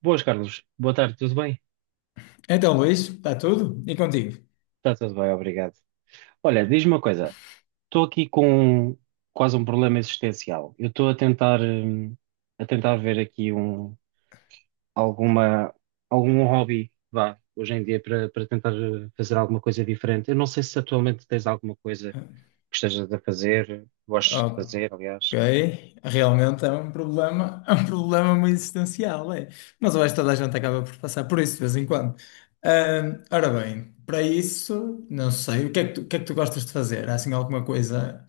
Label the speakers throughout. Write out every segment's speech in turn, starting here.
Speaker 1: Boas, Carlos. Boa tarde, tudo bem?
Speaker 2: Então, Luís, está tudo? E contigo?
Speaker 1: Está tudo bem, obrigado. Olha, diz-me uma coisa. Estou aqui com quase um problema existencial. Eu estou a tentar ver aqui alguma, algum hobby, vá, hoje em dia para, para tentar fazer alguma coisa diferente. Eu não sei se atualmente tens alguma coisa que estejas a fazer, gostes de
Speaker 2: Ah,
Speaker 1: fazer, aliás.
Speaker 2: Ok. Realmente é um problema muito existencial, é. Mas eu acho que toda a gente acaba por passar por isso de vez em quando. Ora bem, para isso, não sei, o que é que tu gostas de fazer? Há assim alguma coisa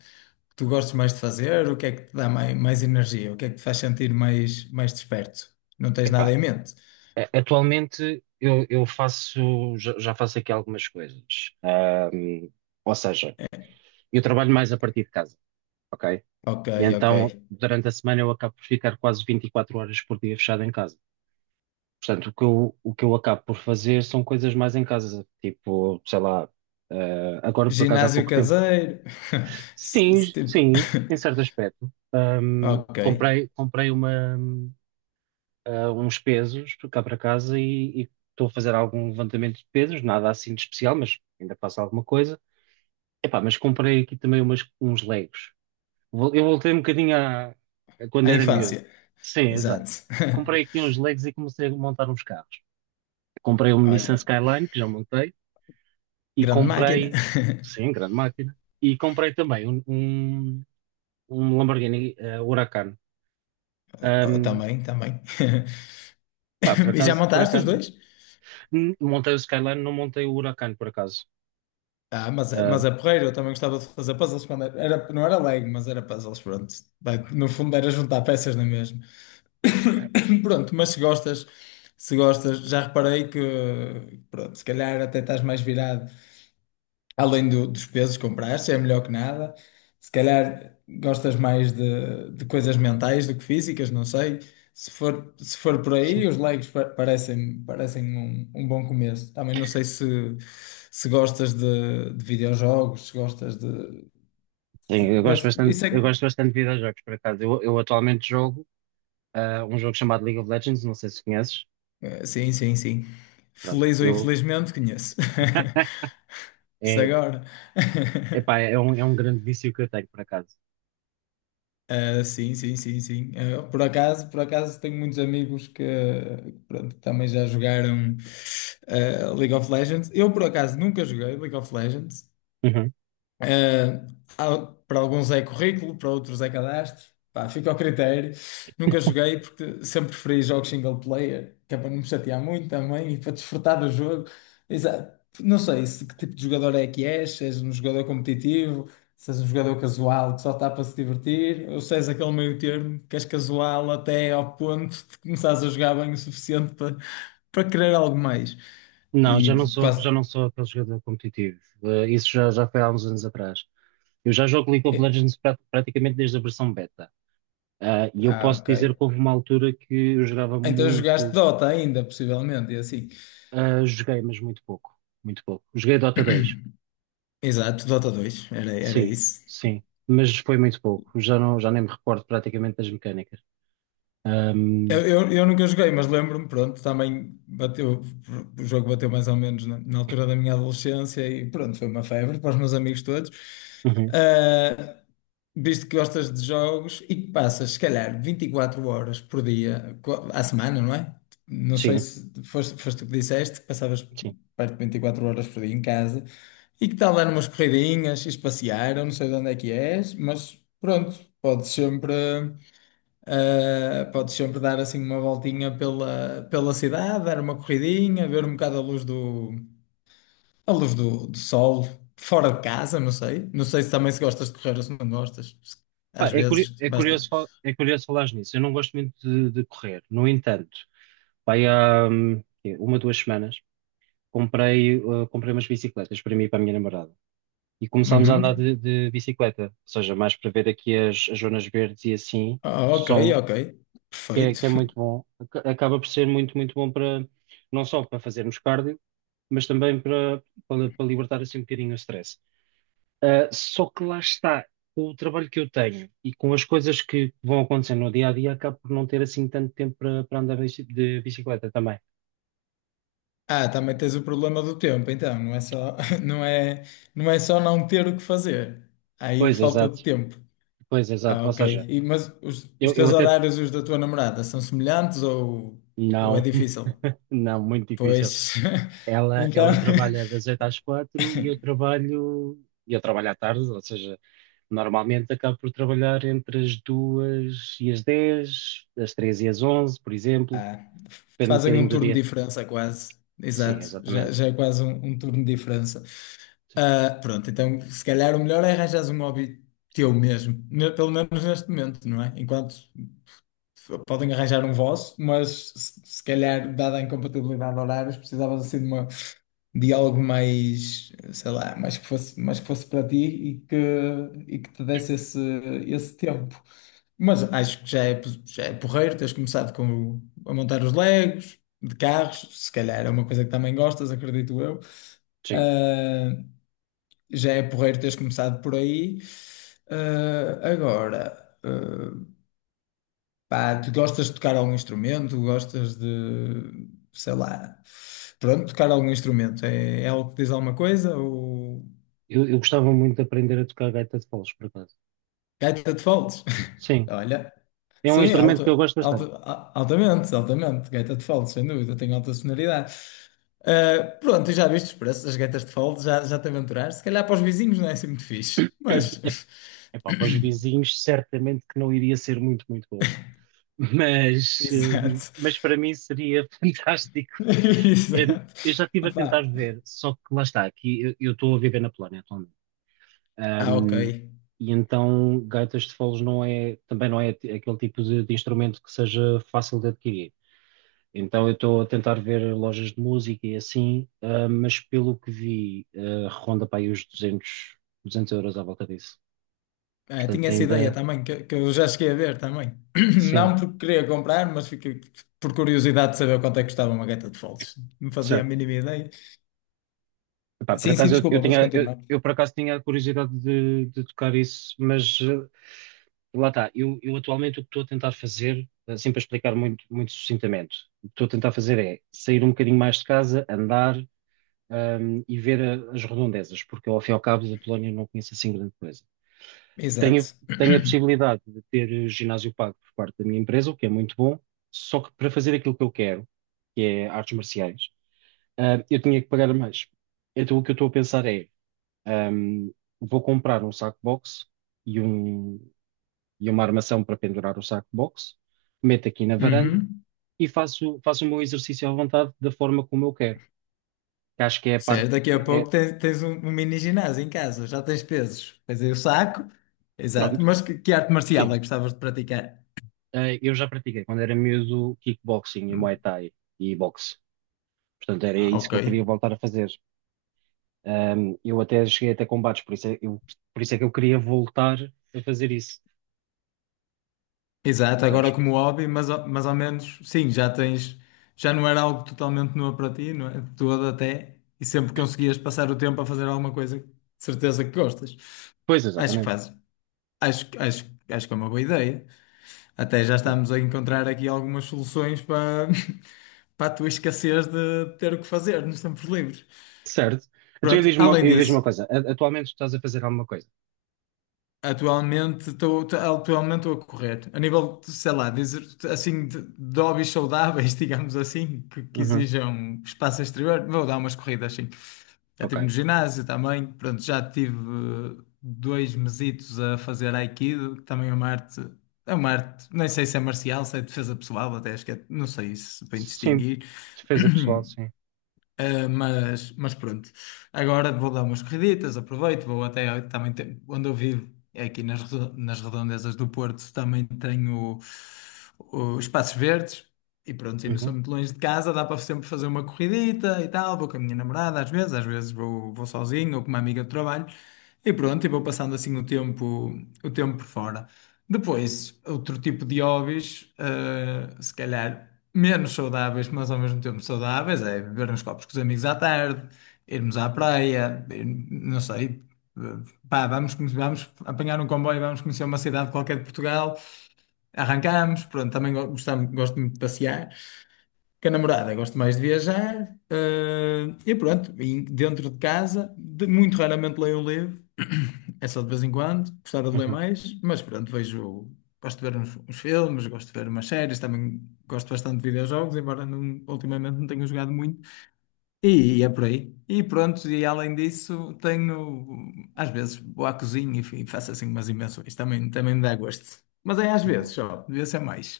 Speaker 2: que tu gostes mais de fazer? O que é que te dá mais energia? O que é que te faz sentir mais desperto? Não tens nada
Speaker 1: Epá,
Speaker 2: em mente?
Speaker 1: atualmente eu faço, já, já faço aqui algumas coisas. Ahm, ou seja,
Speaker 2: É,
Speaker 1: eu trabalho mais a partir de casa, ok?
Speaker 2: ok,
Speaker 1: E
Speaker 2: ok.
Speaker 1: então, durante a semana, eu acabo por ficar quase 24 horas por dia fechado em casa. Portanto, o que eu acabo por fazer são coisas mais em casa, tipo, sei lá, agora por acaso há
Speaker 2: Ginásio
Speaker 1: pouco tempo.
Speaker 2: caseiro? Se-
Speaker 1: Sim,
Speaker 2: se tipo-
Speaker 1: sim, em certo aspecto.
Speaker 2: Ok.
Speaker 1: Comprei uma, uns pesos cá para casa e estou a fazer algum levantamento de pesos, nada assim de especial, mas ainda faço alguma coisa. Epá, mas comprei aqui também uns Legos. Eu voltei um bocadinho a quando
Speaker 2: A
Speaker 1: era miúdo.
Speaker 2: infância,
Speaker 1: Sim, exato.
Speaker 2: exato.
Speaker 1: Comprei aqui uns Legos e comecei a montar uns carros. Comprei um Nissan
Speaker 2: Olha,
Speaker 1: Skyline, que já montei, Uhum.
Speaker 2: grande máquina.
Speaker 1: Comprei, sim, grande máquina, e comprei também um Lamborghini Huracan.
Speaker 2: Oh,
Speaker 1: Ahm,
Speaker 2: também, também.
Speaker 1: pá,
Speaker 2: E já
Speaker 1: por
Speaker 2: montaste os
Speaker 1: acaso,
Speaker 2: dois?
Speaker 1: montei o Skyline, não montei o Huracan, por acaso.
Speaker 2: Ah,
Speaker 1: Ah,
Speaker 2: mas é porreiro, eu também gostava de fazer puzzles quando não era Lego, mas era puzzles, pronto. Vai, no fundo era juntar peças, não é mesmo? Pronto, mas se gostas, se gostas, já reparei que, pronto, se calhar até estás mais virado. Dos pesos que compraste, é melhor que nada. Se calhar gostas mais de coisas mentais do que físicas, não sei. Se for por
Speaker 1: sim,
Speaker 2: aí, os parecem, parecem um bom começo. Também não sei se, se gostas de videojogos, se gostas de.
Speaker 1: sim,
Speaker 2: Mas
Speaker 1: eu gosto bastante de videojogos, por acaso. Eu atualmente jogo um jogo chamado League of Legends, não sei se conheces.
Speaker 2: sim, sim, sim.
Speaker 1: Pronto,
Speaker 2: Feliz ou
Speaker 1: eu
Speaker 2: infelizmente, conheço. Isso
Speaker 1: é
Speaker 2: agora.
Speaker 1: Epá, é um grande vício que eu tenho, por acaso.
Speaker 2: Sim, sim, sim, sim. Por acaso tenho muitos amigos que pronto, também já jogaram League of Legends. Eu por acaso nunca joguei League of Legends.
Speaker 1: Uhum.
Speaker 2: ah, Há- para alguns é currículo, para outros é cadastro. Pá, fica ao critério. Nunca joguei porque sempre preferi jogos single player, que é para não me chatear muito também e para desfrutar do jogo. Não sei se que tipo de jogador é que és, se és um jogador competitivo, se és um jogador casual que só está para se divertir, ou se és aquele meio termo que és casual até ao ponto de começares a jogar bem o suficiente para querer algo mais.
Speaker 1: Não,
Speaker 2: E quase.
Speaker 1: já não sou aquele jogador competitivo. Isso já, já foi há uns anos atrás. Eu já jogo League of
Speaker 2: eh,
Speaker 1: Legends praticamente desde a versão beta. Ah, e eu
Speaker 2: Ah,
Speaker 1: posso
Speaker 2: ok.
Speaker 1: dizer que houve uma altura que eu jogava
Speaker 2: Então jogaste
Speaker 1: muito,
Speaker 2: Dota ainda, possivelmente, e assim.
Speaker 1: ah, joguei, mas muito pouco. Muito pouco. Joguei Dota 2.
Speaker 2: Exato, Dota dois era, era
Speaker 1: Sim,
Speaker 2: isso.
Speaker 1: sim. Mas foi muito pouco. Já não, já nem me recordo praticamente das mecânicas.
Speaker 2: Eu,
Speaker 1: Ahm,
Speaker 2: eu, eu nunca joguei, mas lembro-me, pronto, também bateu, o jogo bateu mais ou menos na altura da minha adolescência e pronto, foi uma febre para os meus amigos todos.
Speaker 1: uhum.
Speaker 2: Ah, Visto que gostas de jogos e que passas, se calhar, 24 horas por dia, à semana, não é? Não sei
Speaker 1: Sim,
Speaker 2: se foste tu que disseste, que passavas
Speaker 1: sim.
Speaker 2: perto de 24 horas por dia em casa e que tal dar umas corridinhas, ires passear, eu não sei de onde é que és, mas pronto, podes sempre dar assim uma voltinha pela cidade, dar uma corridinha, ver um bocado a luz do a luz do sol, fora de casa, não sei. Não sei se também se gostas de correr ou se não gostas.
Speaker 1: Pá,
Speaker 2: Às
Speaker 1: é,
Speaker 2: vezes,
Speaker 1: é
Speaker 2: basta.
Speaker 1: curioso, é curioso falares nisso. Eu não gosto muito de correr. No entanto, vai há quê? Uma, duas semanas, comprei umas bicicletas para mim e para a minha namorada. E começámos a andar
Speaker 2: Uhum.
Speaker 1: de bicicleta, ou seja, mais para ver aqui as, as zonas verdes e assim,
Speaker 2: Ah,
Speaker 1: que
Speaker 2: ok,
Speaker 1: são,
Speaker 2: ok. Perfeito.
Speaker 1: que é muito bom. Acaba por ser muito, muito bom para, não só para fazermos cardio, mas também para libertar assim um bocadinho o stress. Só que lá está, com o trabalho que eu tenho e com as coisas que vão acontecendo no dia a dia, acabo por não ter assim tanto tempo para andar de de bicicleta também.
Speaker 2: Ah, também tens o problema do tempo, então. Não é, não é só não ter o que fazer. Há aí
Speaker 1: Pois,
Speaker 2: falta de
Speaker 1: exato,
Speaker 2: tempo.
Speaker 1: pois, exato.
Speaker 2: Ah,
Speaker 1: Ou
Speaker 2: ok.
Speaker 1: seja,
Speaker 2: E, mas os
Speaker 1: eu
Speaker 2: teus
Speaker 1: até.
Speaker 2: horários e os da tua namorada são semelhantes ou é
Speaker 1: Não,
Speaker 2: difícil?
Speaker 1: não, muito difícil.
Speaker 2: Pois, então.
Speaker 1: Ela trabalha das 8 às 4 e eu trabalho. Eu trabalho à tarde, ou seja, normalmente acabo por trabalhar entre as 2 e as dez, as três e as onze, por exemplo,
Speaker 2: Ah,
Speaker 1: depende um
Speaker 2: fazem
Speaker 1: bocadinho
Speaker 2: um
Speaker 1: do
Speaker 2: turno
Speaker 1: dia.
Speaker 2: de diferença quase.
Speaker 1: Sim,
Speaker 2: Exato,
Speaker 1: exatamente.
Speaker 2: já é quase um turno de diferença.
Speaker 1: Sim,
Speaker 2: Ah, pronto, então se calhar o melhor é arranjares um hobby teu mesmo, pelo menos neste momento, não é? Enquanto podem arranjar um vosso, mas se calhar, dada a incompatibilidade de horários, precisavas assim de uma, de algo mais, sei lá, mais que fosse para ti e que te desse esse, esse tempo. Mas acho que já é, já é porreiro, tens começado com, o- a montar os Legos de carros, se calhar é uma coisa que também gostas, acredito eu.
Speaker 1: sim.
Speaker 2: Ah, já é porreiro teres começado por aí. Ah, agora. ah, Pá, tu gostas de tocar algum instrumento? Gostas de, sei lá, pronto, tocar algum instrumento? É, é algo que diz alguma coisa? Ou
Speaker 1: Eu gostava muito de aprender a tocar gaita de foles, por acaso.
Speaker 2: gaita de foles?
Speaker 1: Sim,
Speaker 2: Olha,
Speaker 1: é um
Speaker 2: sim,
Speaker 1: instrumento que eu gosto bastante.
Speaker 2: altamente, gaita de foles, sem dúvida, tem alta sonoridade. Ah, pronto, e já viste os preços das gaitas de foles? Já te aventuraste? Se calhar para os vizinhos não é assim muito fixe, mas,
Speaker 1: Epá, para os vizinhos, certamente que não iria ser muito, muito bom, mas,
Speaker 2: exato,
Speaker 1: mas para mim seria fantástico. Eu,
Speaker 2: exato.
Speaker 1: eu já estive a tentar
Speaker 2: Opá.
Speaker 1: ver, só que lá está, aqui eu estou a viver na Polónia atualmente.
Speaker 2: Ah, ok.
Speaker 1: Ahm, e então, gaitas de foles não é, também não é aquele tipo de instrumento que seja fácil de adquirir. Então eu estou a tentar ver lojas de música e assim, ah, mas pelo que vi, ah, ronda para aí os 200€ à volta disso.
Speaker 2: Ah,
Speaker 1: Portanto,
Speaker 2: tinha essa ideia
Speaker 1: ainda,
Speaker 2: também, que eu já cheguei a ver também.
Speaker 1: sim,
Speaker 2: Não porque queria comprar, mas fiquei por curiosidade de saber quanto é que custava uma gaita de foles. Não fazia a
Speaker 1: certo.
Speaker 2: mínima ideia.
Speaker 1: Epá, por
Speaker 2: Sim, sim,
Speaker 1: acaso
Speaker 2: desculpa, podes continuar.
Speaker 1: eu por acaso tinha a curiosidade de tocar isso, mas ah, lá está. Eu atualmente o que estou a tentar fazer, assim para explicar muito, muito sucintamente, o que estou a tentar fazer é sair um bocadinho mais de casa, andar, ah, e ver as redondezas, porque eu, ao fim e ao cabo da Polónia não conheço assim grande coisa. Tenho,
Speaker 2: Exato.
Speaker 1: tenho a possibilidade de ter ginásio pago por parte da minha empresa, o que é muito bom, só que para fazer aquilo que eu quero, que é artes marciais, ah, eu tinha que pagar mais. Então o que eu estou a pensar é, ahm, vou comprar um saco box e, um, e uma armação para pendurar o saco box, meto aqui na varanda
Speaker 2: Uhum.
Speaker 1: e faço, faço o meu exercício à vontade da forma como eu quero, que acho que é a parte,
Speaker 2: Certo, daqui a pouco
Speaker 1: é-
Speaker 2: tens um, um mini ginásio em casa, já tens pesos. Tens aí o saco. Exato.
Speaker 1: pronto,
Speaker 2: Mas que arte marcial é que
Speaker 1: sim.
Speaker 2: gostavas de praticar?
Speaker 1: Ah, eu já pratiquei quando era miúdo kickboxing e Muay Thai e boxe. Portanto, era
Speaker 2: Ah,
Speaker 1: isso
Speaker 2: ok.
Speaker 1: que eu queria voltar a fazer. Eu até cheguei até combates, por isso é que eu queria voltar a fazer isso,
Speaker 2: Exato, agora
Speaker 1: percebes?
Speaker 2: como hobby, mas, mas ao menos, sim, já tens, já não era algo totalmente novo para ti, não é? De todo até, e sempre conseguias passar o tempo a fazer alguma coisa, que de certeza que gostas.
Speaker 1: Pois,
Speaker 2: Acho que
Speaker 1: exatamente.
Speaker 2: fazes, acho que é uma boa ideia. Até já
Speaker 1: Pronto.
Speaker 2: estamos a encontrar aqui algumas soluções para, para a tua escassez de ter o que fazer nos tempos livres.
Speaker 1: Certo. Então eu
Speaker 2: Pronto, além
Speaker 1: diz uma
Speaker 2: disso.
Speaker 1: coisa. Atualmente tu estás a fazer alguma coisa?
Speaker 2: Atualmente estou a correr. A nível, de, sei lá, dizer, de hobbies saudáveis, digamos assim, que
Speaker 1: Uhum.
Speaker 2: exijam espaço exterior, vou dar umas corridas, sim. Já
Speaker 1: Ok.
Speaker 2: estive no ginásio também, pronto, já tive dois mesitos a fazer Aikido, que também é uma arte, nem sei se é marcial, se é defesa pessoal, até acho que é, não sei se bem
Speaker 1: Sim.
Speaker 2: distinguir.
Speaker 1: Defesa pessoal, sim.
Speaker 2: Mas pronto, agora vou dar umas corriditas, aproveito, vou até eu também onde eu vivo, é aqui nas, nas redondezas do Porto, também tenho os espaços verdes e pronto, e não sou
Speaker 1: Uhum.
Speaker 2: muito longe de casa, dá para sempre fazer uma corridita e tal, vou com a minha namorada às vezes, vou sozinho ou com uma amiga de trabalho e pronto, e vou passando assim o tempo por fora. Depois, outro tipo de hobbies, se calhar menos saudáveis, mas ao mesmo tempo saudáveis, é beber uns copos com os amigos à tarde, irmos à praia, não sei, eh, pá, vamos apanhar um comboio, vamos conhecer uma cidade qualquer de Portugal, arrancamos, pronto, também gostamos, gosto muito de passear. Com a namorada, gosto mais de viajar, e pronto, e dentro de casa, muito raramente leio um livro, é só de vez em quando, gostava de ler
Speaker 1: Uhum.
Speaker 2: mais, mas pronto, vejo, gosto de ver uns filmes, gosto de ver umas séries, também gosto bastante de videojogos, embora não- ultimamente não tenha jogado muito, e, é por aí. E pronto, e além disso, tenho, às vezes vou à cozinha e faço assim umas invenções, também, também me dá gosto, mas é às vezes
Speaker 1: Boa.
Speaker 2: só, devia ser mais.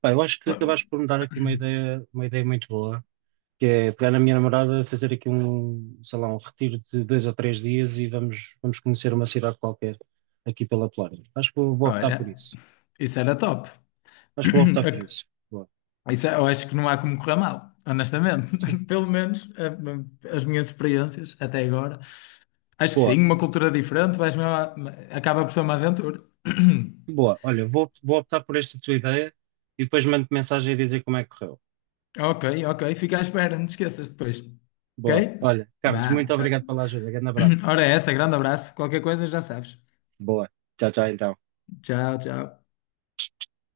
Speaker 1: Pá, eu acho que
Speaker 2: Pronto,
Speaker 1: acabaste por me dar aqui uma ideia muito boa, que é pegar na minha namorada, fazer aqui um, sei lá, um retiro de dois ou três dias e vamos, vamos conhecer uma cidade qualquer aqui pela Polónia. Acho que eu vou optar por
Speaker 2: olha,
Speaker 1: isso.
Speaker 2: isso era top.
Speaker 1: Acho que vou optar por isso. Boa.
Speaker 2: Isso, é, eu acho que não há como correr mal, honestamente.
Speaker 1: Sim.
Speaker 2: Pelo menos as minhas experiências até agora. Acho que
Speaker 1: Boa,
Speaker 2: sim, uma cultura diferente, vais mesmo acaba por ser uma aventura.
Speaker 1: boa. Olha, vou, vou optar por esta tua ideia e depois mando mensagem a dizer como é que correu.
Speaker 2: Ok, ok, fica à espera, não te esqueças depois.
Speaker 1: Boa.
Speaker 2: Ok?
Speaker 1: Olha, Carlos, muito
Speaker 2: Vá.
Speaker 1: obrigado pela ajuda. Grande abraço.
Speaker 2: Ora, é essa, grande abraço. Qualquer coisa já sabes.
Speaker 1: Boa. Tchau, tchau, então.
Speaker 2: Tchau, tchau.